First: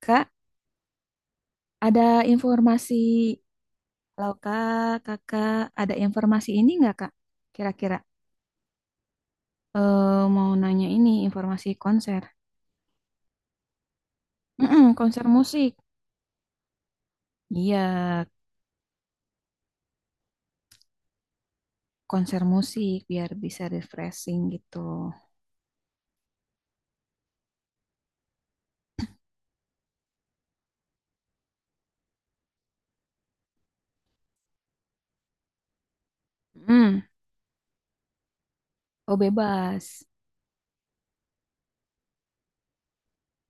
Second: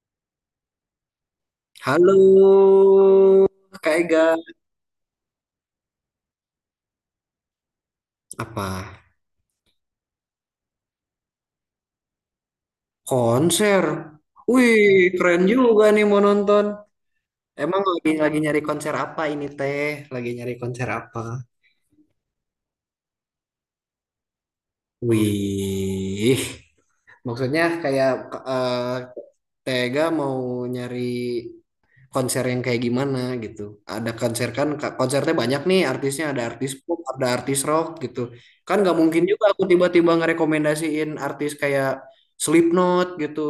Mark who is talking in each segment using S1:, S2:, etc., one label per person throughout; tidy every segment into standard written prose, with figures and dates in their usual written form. S1: Kak,
S2: Halo,
S1: ada informasi,
S2: Kak
S1: kalau
S2: Ega.
S1: kak, kakak ada informasi ini nggak kak? Kira-kira
S2: Apa?
S1: eh, mau nanya ini informasi konser.
S2: Konser. Wih,
S1: Mm-mm, konser
S2: keren
S1: musik.
S2: juga nih mau nonton.
S1: Iya,
S2: Emang lagi nyari konser apa ini teh? Lagi nyari konser apa?
S1: konser musik biar bisa refreshing gitu.
S2: Wih, maksudnya kayak eh, Tega mau nyari konser yang kayak gimana gitu. Ada konser kan, konsernya banyak nih artisnya. Ada artis pop,
S1: Mm,
S2: ada artis rock gitu. Kan nggak
S1: oh
S2: mungkin juga aku
S1: bebas.
S2: tiba-tiba ngerekomendasiin artis kayak Slipknot gitu.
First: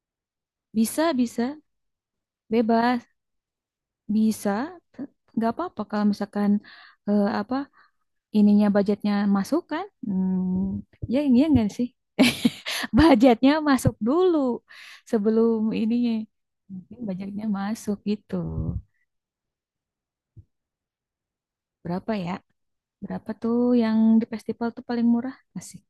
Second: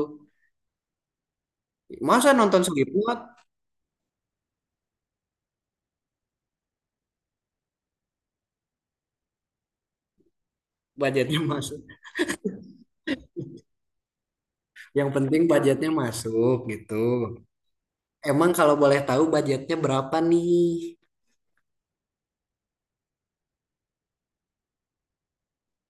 S1: Bisa, bisa,
S2: Masa nonton
S1: bebas,
S2: Slipknot
S1: bisa. Nggak apa-apa kalau misalkan apa ininya budgetnya masuk kan? Hmm, ya ini
S2: budgetnya
S1: ya enggak
S2: masuk.
S1: sih? Budgetnya masuk dulu
S2: Yang penting
S1: sebelum
S2: budgetnya
S1: ininya.
S2: masuk gitu.
S1: Mungkin budgetnya masuk gitu.
S2: Emang kalau boleh tahu budgetnya berapa nih?
S1: Berapa ya? Berapa tuh yang di festival tuh paling murah? Asik.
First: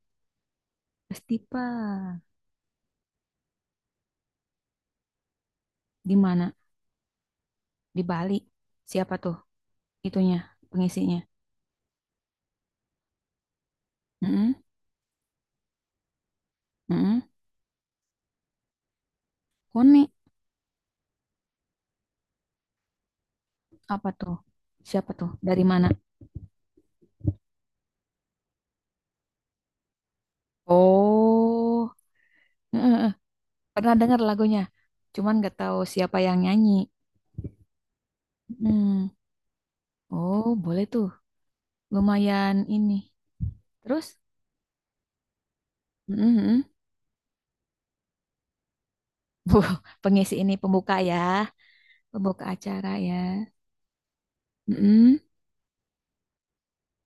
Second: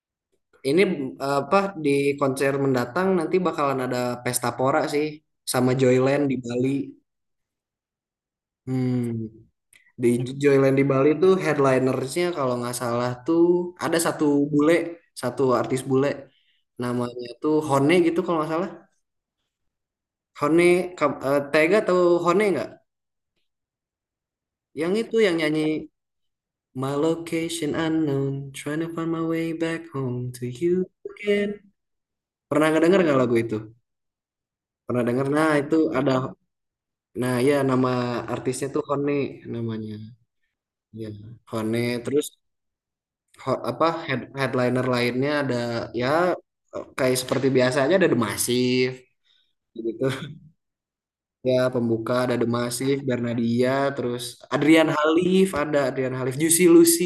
S2: Ini eh, apa di
S1: Festival.
S2: konser mendatang nanti bakalan ada pesta pora sih sama
S1: Di
S2: Joyland di
S1: mana?
S2: Bali.
S1: Di Bali. Siapa
S2: Hmm,
S1: tuh
S2: di
S1: itunya,
S2: Joyland di Bali
S1: pengisinya?
S2: tuh headlinersnya kalau nggak salah tuh ada satu
S1: Mm-mm.
S2: bule, satu artis bule.
S1: Mm-mm.
S2: Namanya tuh Hone gitu kalau nggak salah.
S1: Koni.
S2: Hone, Tega tahu Hone nggak?
S1: Apa tuh?
S2: Yang
S1: Siapa
S2: itu
S1: tuh?
S2: yang
S1: Dari
S2: nyanyi
S1: mana?
S2: My location unknown, trying to find my way back home to you again.
S1: Oh,
S2: Pernah
S1: eh, eh,
S2: ngedenger
S1: eh.
S2: nggak lagu itu?
S1: Pernah dengar lagunya.
S2: Pernah denger?
S1: Cuman
S2: Nah,
S1: gak
S2: itu
S1: tahu
S2: ada.
S1: siapa yang nyanyi.
S2: Nah, ya nama artisnya tuh
S1: Hmm.
S2: Hone namanya.
S1: Oh, boleh tuh.
S2: Ya, Hone terus
S1: Lumayan ini.
S2: ho- apa
S1: Terus?
S2: head, headliner lainnya ada ya
S1: Mm-mm, mm.
S2: kayak seperti biasanya ada The Massive
S1: Buh,
S2: gitu.
S1: pengisi ini pembuka ya.
S2: Ya, pembuka ada
S1: Pembuka
S2: The
S1: acara
S2: Massive,
S1: ya.
S2: Bernadia, terus Adrian
S1: Mm-mm.
S2: Halif, Juicy Lucy,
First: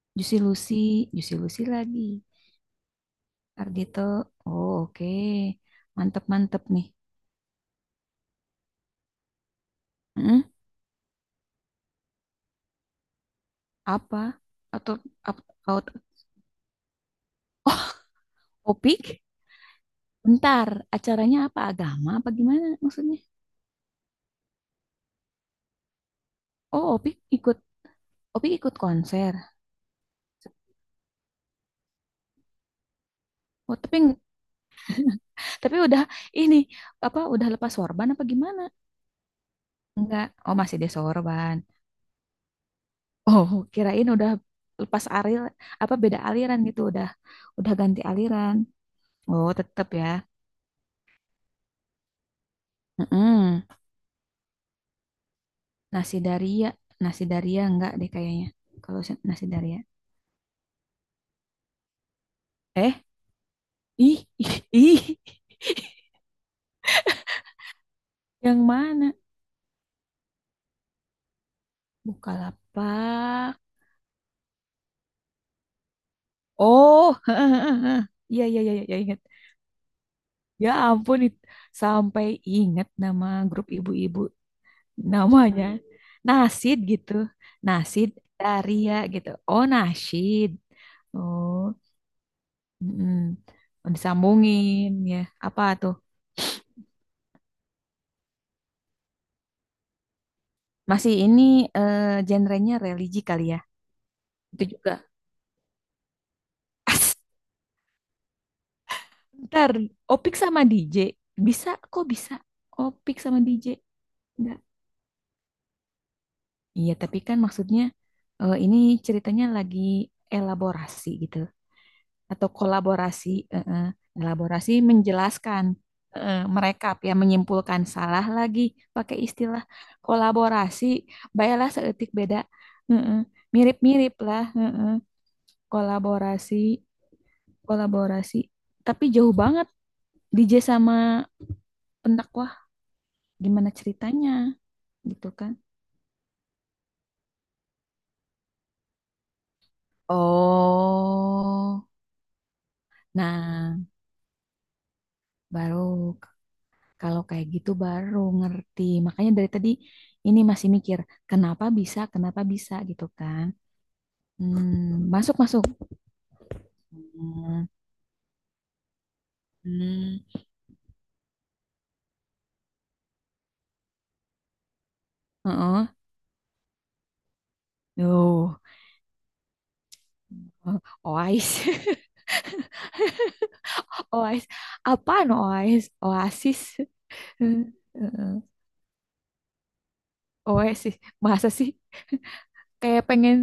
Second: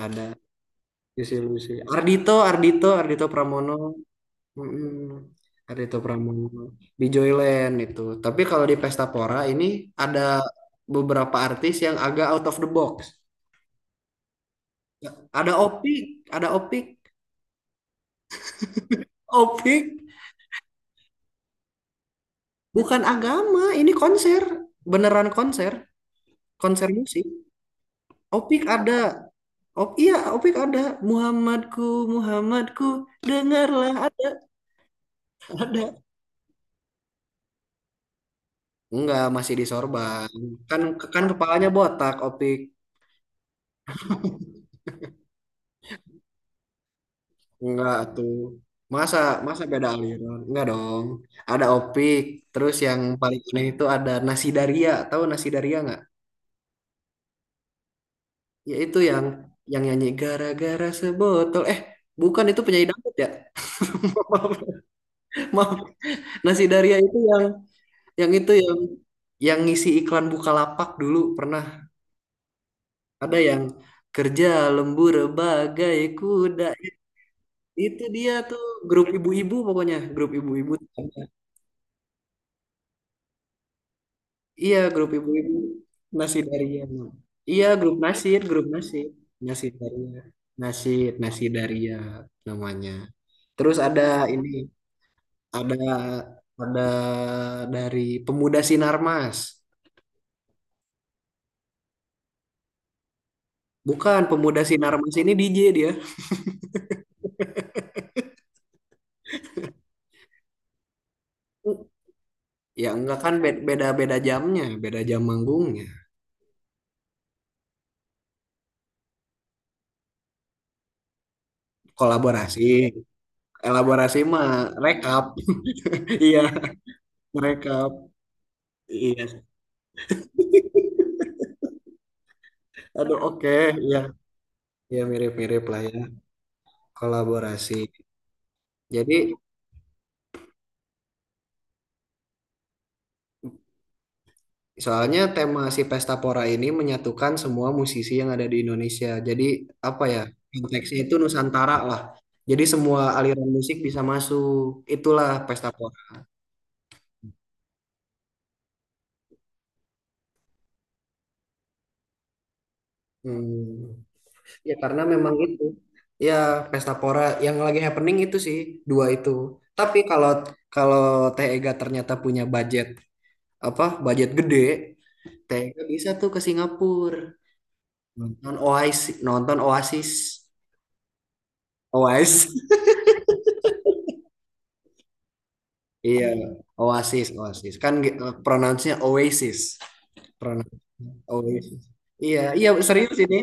S2: ada
S1: Juicy Lucy. Juicy
S2: Juicy
S1: Lucy
S2: Lucy.
S1: lagi.
S2: Ardito Pramono.
S1: Ardito. Oh,
S2: Mm-mm.
S1: oke.
S2: Ada itu Pramono
S1: Mantep-mantep nih.
S2: di Joyland itu. Tapi kalau di Pesta Pora ini ada
S1: Mm-mm.
S2: beberapa artis yang agak out of the box.
S1: Apa? Atau ap-
S2: Ada
S1: out-
S2: Opik, ada Opik,
S1: Oh, Opik?
S2: Opik
S1: Bentar. Acaranya apa? Agama apa gimana
S2: bukan
S1: maksudnya?
S2: agama, ini konser, beneran konser,
S1: Oh,
S2: konser
S1: Opik
S2: musik.
S1: ikut. Opik
S2: Opik
S1: ikut
S2: ada,
S1: konser.
S2: Op, iya Opik ada. Muhammadku, Muhammadku,
S1: Oh,
S2: dengarlah ada,
S1: tapi
S2: ada.
S1: udah ini apa udah lepas sorban apa gimana?
S2: Enggak, masih di
S1: Enggak.
S2: sorban.
S1: Oh, masih
S2: Kan kan
S1: desorban.
S2: kepalanya botak Opik.
S1: Oh, kirain udah lepas alir apa beda aliran gitu, udah
S2: Enggak
S1: ganti
S2: tuh.
S1: aliran.
S2: Masa
S1: Oh,
S2: masa
S1: tetep
S2: beda
S1: ya.
S2: aliran? Enggak dong. Ada Opik, terus yang paling aneh
S1: Mm-mm.
S2: itu ada Nasi Daria. Tahu Nasi Daria enggak?
S1: Nasi Daria, nasi Daria enggak deh kayaknya.
S2: Ya itu
S1: Kalau se- nasi Daria.
S2: yang nyanyi gara-gara sebotol. Eh, bukan itu penyanyi
S1: Eh,
S2: dangdut ya.
S1: ih,
S2: Maaf,
S1: ih, ih.
S2: maaf. Nasi Daria itu yang itu
S1: Yang
S2: yang
S1: mana?
S2: yang ngisi iklan Bukalapak dulu pernah ada
S1: Bukalapak.
S2: yang kerja lembur bagai kuda.
S1: Oh,
S2: Itu dia
S1: iya iya
S2: tuh
S1: iya iya
S2: grup
S1: ingat.
S2: ibu-ibu pokoknya, grup
S1: Ya
S2: ibu-ibu.
S1: ampun, sampai ingat nama grup ibu-ibu
S2: Iya, grup ibu-ibu
S1: namanya
S2: nasi
S1: nasid
S2: Daria.
S1: gitu,
S2: Iya,
S1: nasid
S2: Grup
S1: Daria
S2: Nasir.
S1: gitu, oh
S2: Nasi Daria.
S1: nasid,
S2: Nasir, Nasi
S1: oh
S2: Daria namanya. Terus
S1: mm,
S2: ada ini,
S1: disambungin ya, apa
S2: ada
S1: tuh?
S2: ada dari Pemuda Sinarmas.
S1: Masih ini genrenya religi kali ya.
S2: Bukan, Pemuda
S1: Itu juga.
S2: Sinarmas ini DJ dia.
S1: As, ntar Opik sama DJ bisa kok, bisa
S2: Ya enggak
S1: Opik
S2: kan
S1: sama DJ
S2: beda-beda
S1: enggak,
S2: jamnya, beda jam manggungnya.
S1: iya tapi kan maksudnya ini ceritanya lagi elaborasi gitu, atau
S2: Kolaborasi,
S1: kolaborasi eh, eh,
S2: elaborasi
S1: elaborasi
S2: mah rekap.
S1: menjelaskan
S2: Iya,
S1: mereka ya, menyimpulkan
S2: rekap.
S1: salah lagi pakai
S2: Iya.
S1: istilah kolaborasi, baiklah seetik beda eh,
S2: Aduh,
S1: eh,
S2: oke, iya,
S1: mirip-mirip lah,
S2: ya mirip-mirip lah ya.
S1: kolaborasi,
S2: Kolaborasi.
S1: kolaborasi tapi
S2: Jadi
S1: jauh banget DJ sama pendakwah gimana ceritanya
S2: soalnya
S1: gitu kan.
S2: tema si Pesta Pora ini menyatukan semua musisi yang ada di Indonesia. Jadi apa ya, konteksnya itu Nusantara
S1: Oh,
S2: lah. Jadi semua aliran musik
S1: nah
S2: bisa masuk. Itulah Pesta
S1: baru
S2: Pora.
S1: kalau kayak gitu baru ngerti. Makanya dari tadi ini masih mikir, kenapa bisa gitu kan.
S2: Hmm. Ya karena
S1: Hmm,
S2: memang
S1: masuk,
S2: itu.
S1: masuk.
S2: Ya Pesta Pora yang
S1: Hmm,
S2: lagi happening itu sih dua itu. Tapi kalau
S1: hmm,
S2: kalau TEGA ternyata punya budget gede, TEGA
S1: heeh.
S2: bisa tuh ke Singapura nonton
S1: Tuh.
S2: Oasis,
S1: Oais.
S2: Oasis.
S1: Oais. Apaan Oais?
S2: Iya,
S1: Oasis. Hmm,
S2: Oasis. Kan
S1: heeh.
S2: pronounce-nya Oasis. Pronoun
S1: Oasis. Masa sih,
S2: Oasis. Iya
S1: kayak
S2: serius
S1: pengen
S2: ini.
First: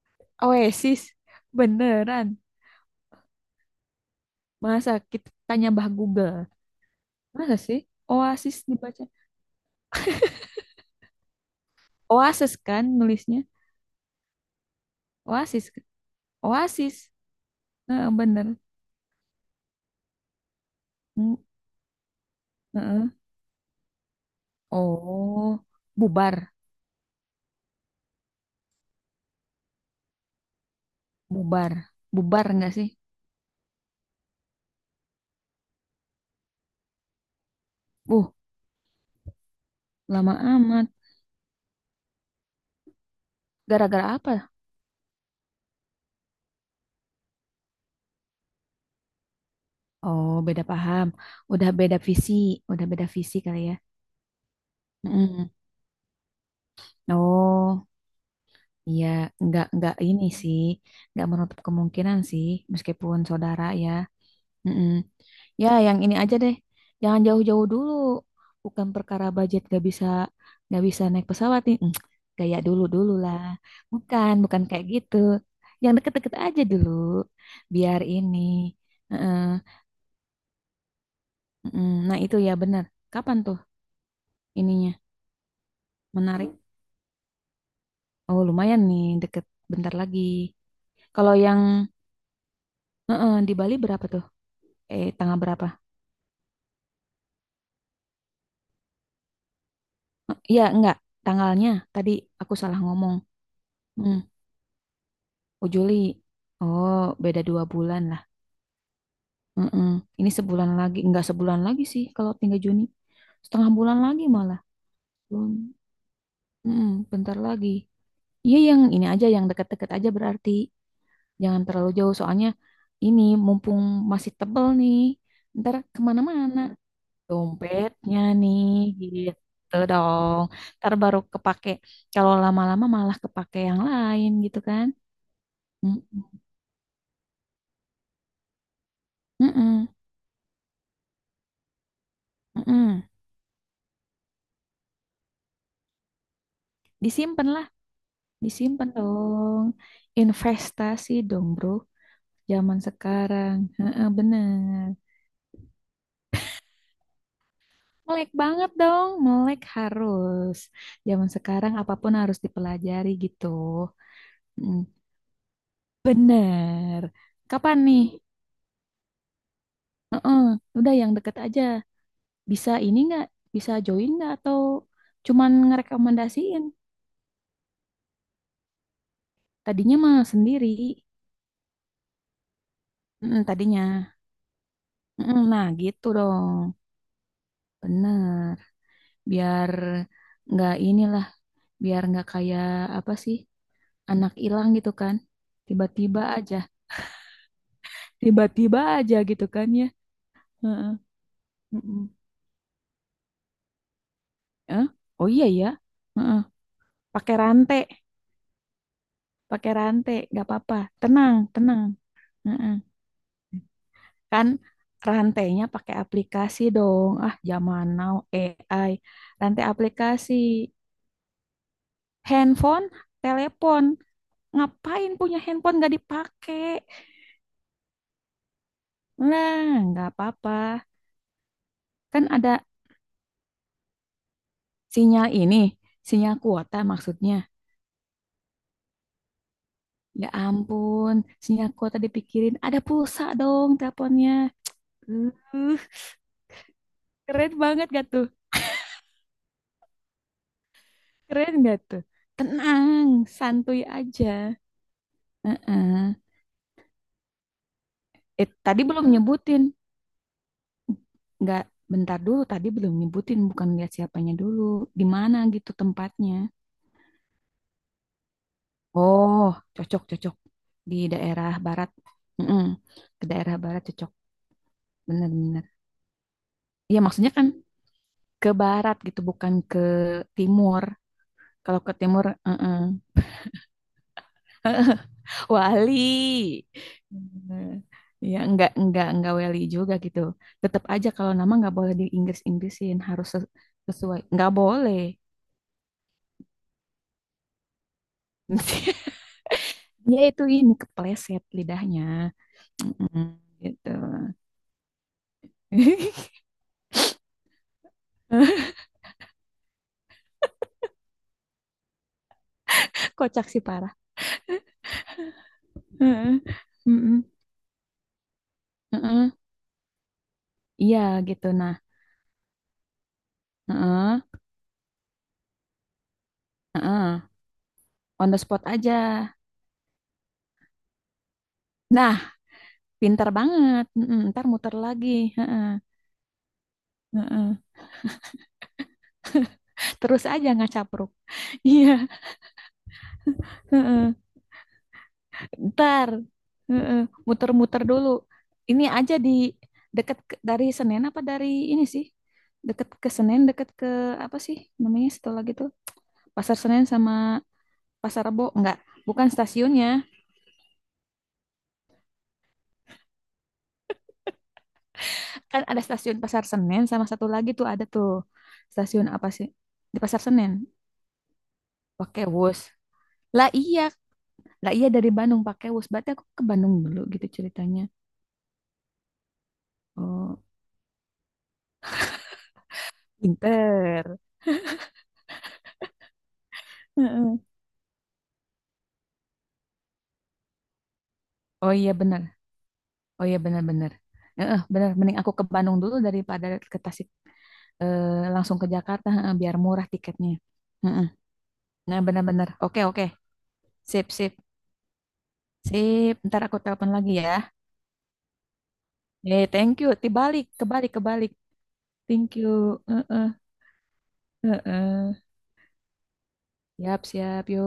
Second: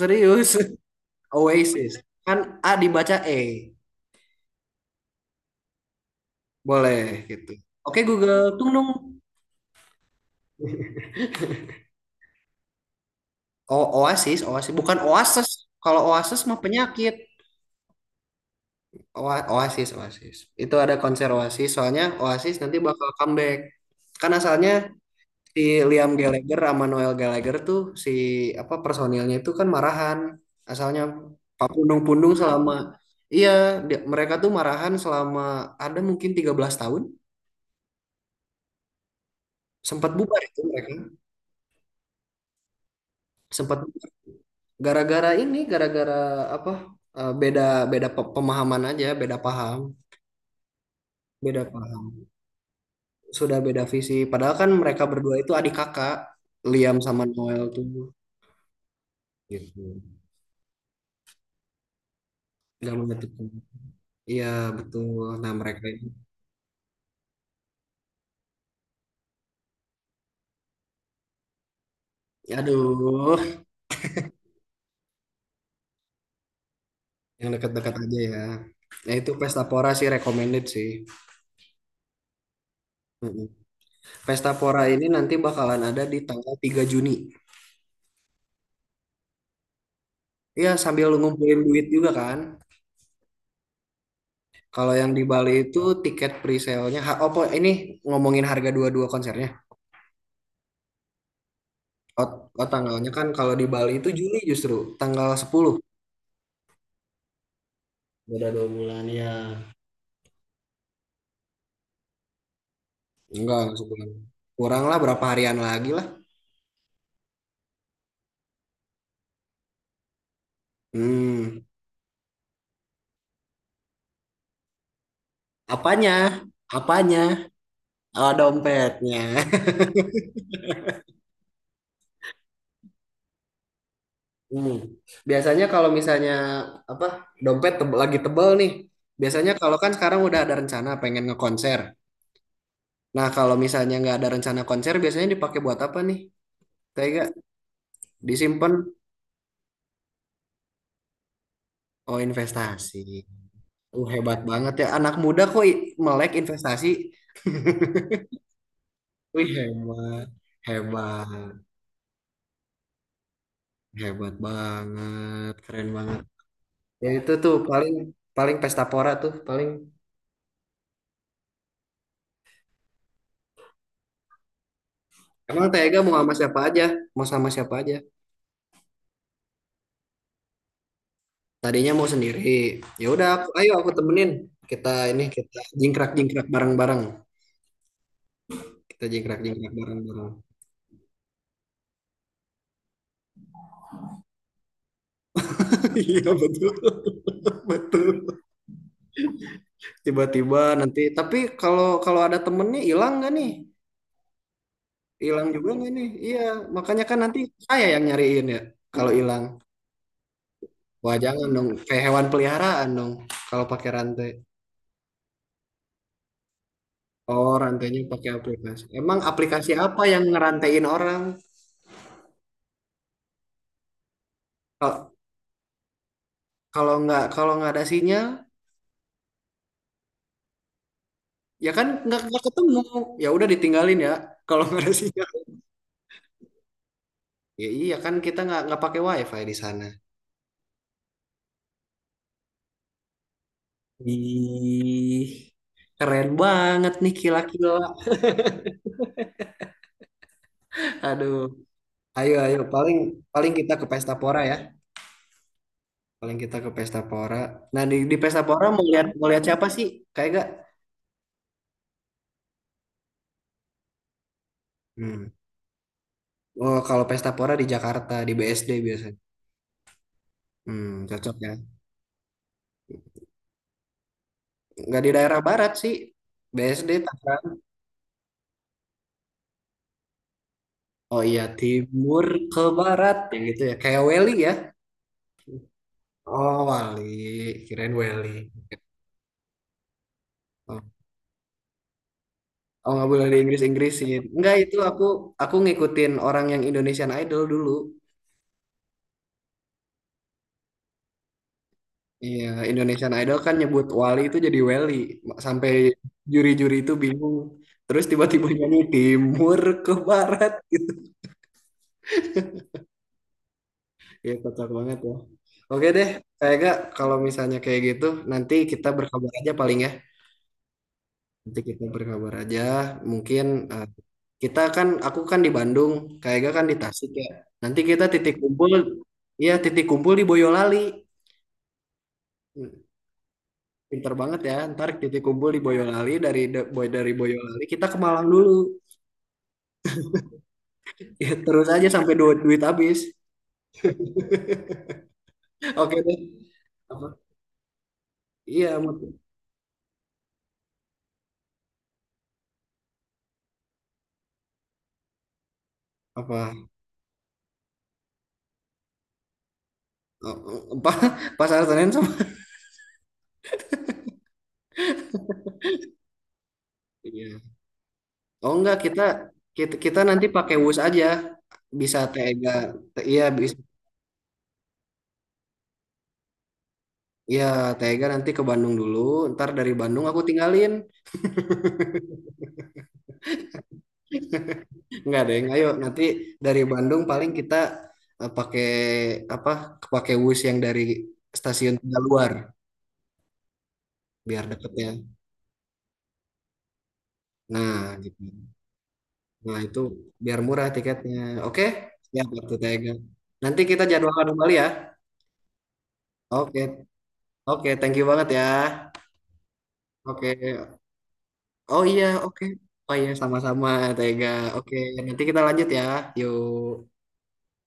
S2: Serius.
S1: Oasis?
S2: Oasis.
S1: Beneran.
S2: Kan A dibaca E.
S1: Masa kita tanya Mbah Google?
S2: Boleh gitu.
S1: Masa sih?
S2: Oke Google,
S1: Oasis
S2: tung dong.
S1: dibaca. Oasis kan nulisnya?
S2: O Oasis, Oasis bukan Oasis.
S1: Oasis.
S2: Kalau Oasis mah
S1: Oasis.
S2: penyakit.
S1: Heeh, bener.
S2: Oasis, Oasis. Itu ada konser
S1: Mm,
S2: Oasis, soalnya Oasis nanti bakal
S1: heeh.
S2: comeback. Kan asalnya
S1: Oh,
S2: si Liam
S1: bubar,
S2: Gallagher sama Noel Gallagher tuh si apa personilnya itu kan marahan asalnya Pak
S1: bubar,
S2: Pundung-Pundung
S1: bubar nggak
S2: selama
S1: sih?
S2: iya mereka tuh marahan selama ada mungkin 13 tahun
S1: Uh,
S2: sempat
S1: lama
S2: bubar itu
S1: amat.
S2: mereka sempat
S1: Gara-gara apa?
S2: gara-gara ini apa beda beda pe- pemahaman aja beda paham,
S1: Oh, beda paham.
S2: beda
S1: Udah beda
S2: paham,
S1: visi, udah beda visi
S2: sudah
S1: kali ya.
S2: beda visi padahal kan mereka berdua
S1: Mm.
S2: itu adik kakak. Liam sama Noel tuh
S1: Oh, iya, nggak
S2: gitu
S1: ini sih, nggak menutup kemungkinan sih,
S2: nggak
S1: meskipun
S2: menyatukan,
S1: saudara ya.
S2: iya
S1: Mm-mm.
S2: betul. Nah
S1: Ya,
S2: mereka
S1: yang
S2: ini
S1: ini aja deh. Jangan jauh-jauh dulu. Bukan perkara budget, gak bisa naik pesawat nih. Mm, gaya dulu dulu
S2: aduh.
S1: lah. Bukan, bukan kayak gitu. Yang deket-deket aja dulu.
S2: Yang dekat-dekat
S1: Biar
S2: aja
S1: ini.
S2: ya. Ya itu
S1: Heeh,
S2: Pesta Pora sih recommended sih.
S1: mm-mm. Nah, itu ya benar. Kapan
S2: Mm-mm.
S1: tuh
S2: Pesta Pora
S1: ininya?
S2: ini nanti bakalan ada di
S1: Menarik.
S2: tanggal 3 Juni.
S1: Oh, lumayan nih deket, bentar lagi.
S2: Iya sambil
S1: Kalau
S2: ngumpulin
S1: yang
S2: duit juga kan.
S1: heeh, di Bali berapa tuh?
S2: Kalau
S1: Eh,
S2: yang di
S1: tanggal
S2: Bali
S1: berapa?
S2: itu tiket pre-sale-nya, ha- oh po- ini ngomongin harga dua-dua konsernya.
S1: Eh, iya, enggak. Tanggalnya tadi
S2: Oh,
S1: aku
S2: oh,
S1: salah
S2: tanggalnya
S1: ngomong.
S2: kan kalau di Bali itu
S1: Mm.
S2: Juli justru, tanggal
S1: Oh
S2: sepuluh.
S1: Juli, oh beda dua bulan lah.
S2: Udah dua bulan ya.
S1: Mm-mm. Ini sebulan lagi, nggak sebulan lagi sih kalau 3 Juni. Setengah
S2: Enggak
S1: bulan
S2: sebulan.
S1: lagi malah.
S2: Kurang lah berapa
S1: Belum,
S2: harian lagi lah.
S1: mm-mm, bentar lagi. Iya yang ini aja, yang deket-deket aja berarti.
S2: Hmm,
S1: Jangan terlalu jauh soalnya ini mumpung masih tebel nih. Ntar
S2: apanya?
S1: kemana-mana.
S2: Apanya?
S1: Dompetnya
S2: Oh,
S1: nih,
S2: dompetnya.
S1: gitu dong. Ntar baru kepake. Kalau lama-lama malah kepake yang lain gitu
S2: Hmm.
S1: kan.
S2: Biasanya kalau misalnya
S1: Mm-mm.
S2: apa dompet tebel, biasanya kalau
S1: Mm-mm.
S2: kan sekarang udah ada rencana pengen ngekonser.
S1: Mm-mm.
S2: Nah kalau misalnya nggak ada rencana konser, biasanya dipakai buat apa nih? Tega
S1: Disimpan. Disimpan
S2: disimpan?
S1: dong. Investasi dong, bro.
S2: Oh
S1: Zaman
S2: investasi.
S1: sekarang. Heeh,
S2: Hebat banget ya
S1: bener.
S2: anak muda melek investasi.
S1: Melek banget dong.
S2: Wih
S1: Melek harus. Zaman
S2: hebat,
S1: sekarang apapun harus dipelajari gitu.
S2: hebat
S1: Mm,
S2: banget, keren banget.
S1: bener.
S2: Ya itu tuh
S1: Kapan
S2: paling
S1: nih?
S2: paling pestapora tuh paling.
S1: Heeh, udah yang deket aja. Bisa ini nggak? Bisa join nggak? Atau cuman
S2: Emang Tega mau sama siapa
S1: ngerekomendasiin?
S2: aja? Mau sama siapa aja?
S1: Tadinya mah sendiri.
S2: Tadinya mau sendiri. Ya udah,
S1: Mm,
S2: ayo
S1: tadinya.
S2: aku temenin.
S1: Mm,
S2: Kita
S1: nah, gitu
S2: jingkrak-jingkrak
S1: dong.
S2: bareng-bareng.
S1: Bener.
S2: Kita jingkrak-jingkrak
S1: Biar
S2: bareng-bareng.
S1: nggak inilah, biar nggak kayak apa sih, anak hilang gitu kan, tiba-tiba
S2: Iya
S1: aja
S2: betul.
S1: tiba-tiba aja gitu kan ya.
S2: Tiba-tiba
S1: Heeh,
S2: nanti tapi kalau
S1: mm-mm.
S2: kalau ada temennya hilang nggak nih?
S1: Eh, oh iya
S2: Hilang
S1: ya.
S2: juga nggak nih? Iya,
S1: Heeh,
S2: makanya kan
S1: pakai
S2: nanti
S1: rantai,
S2: saya yang nyariin ya. Kalau hilang,
S1: pakai rantai nggak apa-apa,
S2: wah
S1: tenang
S2: jangan dong.
S1: tenang.
S2: Kayak hewan
S1: Heeh.
S2: peliharaan dong. Kalau pakai rantai.
S1: Kan rantainya pakai aplikasi dong, ah
S2: Oh,
S1: zaman
S2: rantainya
S1: now
S2: pakai aplikasi.
S1: AI,
S2: Emang
S1: rantai
S2: aplikasi apa yang
S1: aplikasi
S2: ngerantain orang?
S1: handphone telepon, ngapain
S2: Kalau
S1: punya handphone nggak dipakai.
S2: kalau nggak ada sinyal,
S1: Nah, nggak apa-apa,
S2: ya kan nggak
S1: kan
S2: nggak
S1: ada
S2: ketemu, ya udah ditinggalin ya kalau nggak ada sinyal,
S1: sinyal ini, sinyal kuota maksudnya.
S2: ya iya kan kita nggak pakai wifi di sana.
S1: Ya ampun, sinyal kuota dipikirin. Ada pulsa dong teleponnya.
S2: Ih
S1: Uh,
S2: keren banget nih
S1: keren
S2: kila-kila,
S1: banget gak tuh?
S2: aduh.
S1: Keren gak tuh?
S2: Ayo ayo
S1: Tenang,
S2: paling paling kita
S1: santuy
S2: ke pesta
S1: aja.
S2: pora ya,
S1: Heeh.
S2: paling kita ke pesta pora. Nah di pesta
S1: Eh,
S2: pora mau
S1: tadi belum
S2: mau lihat siapa
S1: nyebutin.
S2: sih kayak gak,
S1: Nggak, bentar dulu. Tadi belum nyebutin. Bukan lihat siapanya dulu. Di
S2: hmm.
S1: mana gitu tempatnya.
S2: Oh kalau pesta pora di Jakarta di BSD biasanya,
S1: Oh, cocok-cocok. Di
S2: hmm, cocok ya.
S1: daerah barat. Mm-mm. Ke daerah barat cocok.
S2: Nggak di daerah
S1: Bener-bener.
S2: barat sih, BSD
S1: Iya, maksudnya kan
S2: Tangerang.
S1: ke barat gitu, bukan ke timur.
S2: Oh iya,
S1: Kalau ke timur,
S2: timur ke
S1: eh-eh.
S2: barat yang gitu ya. Kayak Welly ya.
S1: Wali.
S2: Oh, Wali,
S1: Eh,
S2: kirain
S1: ya
S2: Welly.
S1: enggak wali juga gitu.
S2: Oh,
S1: Tetap aja kalau nama enggak boleh di
S2: oh
S1: Inggris-Inggrisin,
S2: nggak boleh
S1: harus
S2: di
S1: ses- sesuai.
S2: Inggris-Inggrisin.
S1: Enggak
S2: Enggak itu
S1: boleh.
S2: aku ngikutin orang yang Indonesian Idol dulu.
S1: Dia itu ini kepleset lidahnya.
S2: Iya, Indonesian
S1: Mm-mm,
S2: Idol kan nyebut
S1: gitu.
S2: Wali itu jadi Welly. Sampai juri-juri itu bingung. Terus tiba-tiba nyanyi timur ke barat gitu.
S1: Kocak sih parah.
S2: Ya kocak banget ya. Oke deh,
S1: Heeh.
S2: kayak gak kalau
S1: Mm-mm.
S2: misalnya kayak gitu nanti kita berkabar
S1: Heeh.
S2: aja paling ya.
S1: Iya gitu
S2: Nanti
S1: nah.
S2: kita berkabar aja. Mungkin eh,
S1: Heeh.
S2: kita kan, aku kan di Bandung, Kak Ega kan di
S1: Heeh.
S2: Tasik ya. Nanti kita
S1: On the spot aja.
S2: ya titik kumpul di Boyolali.
S1: Nah,
S2: Hmm,
S1: pinter banget.
S2: pinter
S1: Mm-mm,
S2: banget
S1: ntar
S2: ya,
S1: muter
S2: ntar
S1: lagi.
S2: titik kumpul di
S1: Heeh,
S2: Boyolali dari da- boy dari
S1: heeh.
S2: Boyolali kita ke Malang dulu.
S1: Terus aja nggak capruk.
S2: Ya, terus aja
S1: Iya,
S2: sampai duit duit habis.
S1: heeh.
S2: Oke
S1: Ntar
S2: deh.
S1: heeh,
S2: Apa?
S1: muter-muter dulu.
S2: Iya,
S1: Ini aja
S2: Mut.
S1: di deket ke- dari Senen apa dari ini sih? Deket ke Senen, deket ke apa sih namanya setelah gitu? Pasar
S2: Apa?
S1: Senen sama Pasar Rebo enggak? Bukan stasiunnya.
S2: Oh, Apa? Pasar Senen sama?
S1: Kan ada stasiun Pasar Senen sama satu
S2: Iya.
S1: lagi tuh ada tuh.
S2: Oh enggak, kita
S1: Stasiun apa sih?
S2: kita kita
S1: Di Pasar
S2: nanti
S1: Senen.
S2: pakai WUS aja. Bisa
S1: Pakai
S2: Tega,
S1: bus.
S2: iya
S1: Lah
S2: bisa.
S1: iya, lah iya dari Bandung pakai bus. Berarti aku ke Bandung dulu gitu
S2: Iya,
S1: ceritanya.
S2: Tega nanti ke Bandung dulu. Ntar dari Bandung aku
S1: Oh,
S2: tinggalin.
S1: pinter.
S2: Enggak deng, ayo nanti dari Bandung paling
S1: Heeh.
S2: kita eh, pakai apa? Pakai bus yang dari
S1: Oh
S2: stasiun
S1: iya
S2: Tegal
S1: benar.
S2: luar
S1: Oh iya benar-benar.
S2: biar
S1: Heeh, benar.
S2: deketnya.
S1: Mending aku ke Bandung dulu daripada ke Tasik
S2: Nah, gitu.
S1: langsung ke Jakarta, heeh, biar
S2: Nah, itu
S1: murah tiketnya.
S2: biar murah
S1: Heeh.
S2: tiketnya. Oke?
S1: Nah
S2: Ya,
S1: benar-benar.
S2: betul
S1: Oke
S2: Tega.
S1: oke.
S2: Nanti kita
S1: Sip
S2: jadwalkan
S1: sip
S2: kembali ya.
S1: sip. Ntar aku
S2: Oke.
S1: telepon lagi ya.
S2: Oke, thank you banget ya.
S1: Eh thank you. Dibalik
S2: Oke.
S1: kebalik kebalik.
S2: Oh iya,
S1: Thank
S2: oke.
S1: you.
S2: Oh iya,
S1: Heeh,
S2: sama-sama Tega. Oke,
S1: heeh.
S2: nanti kita lanjut ya. Yuk.
S1: Siap siap yo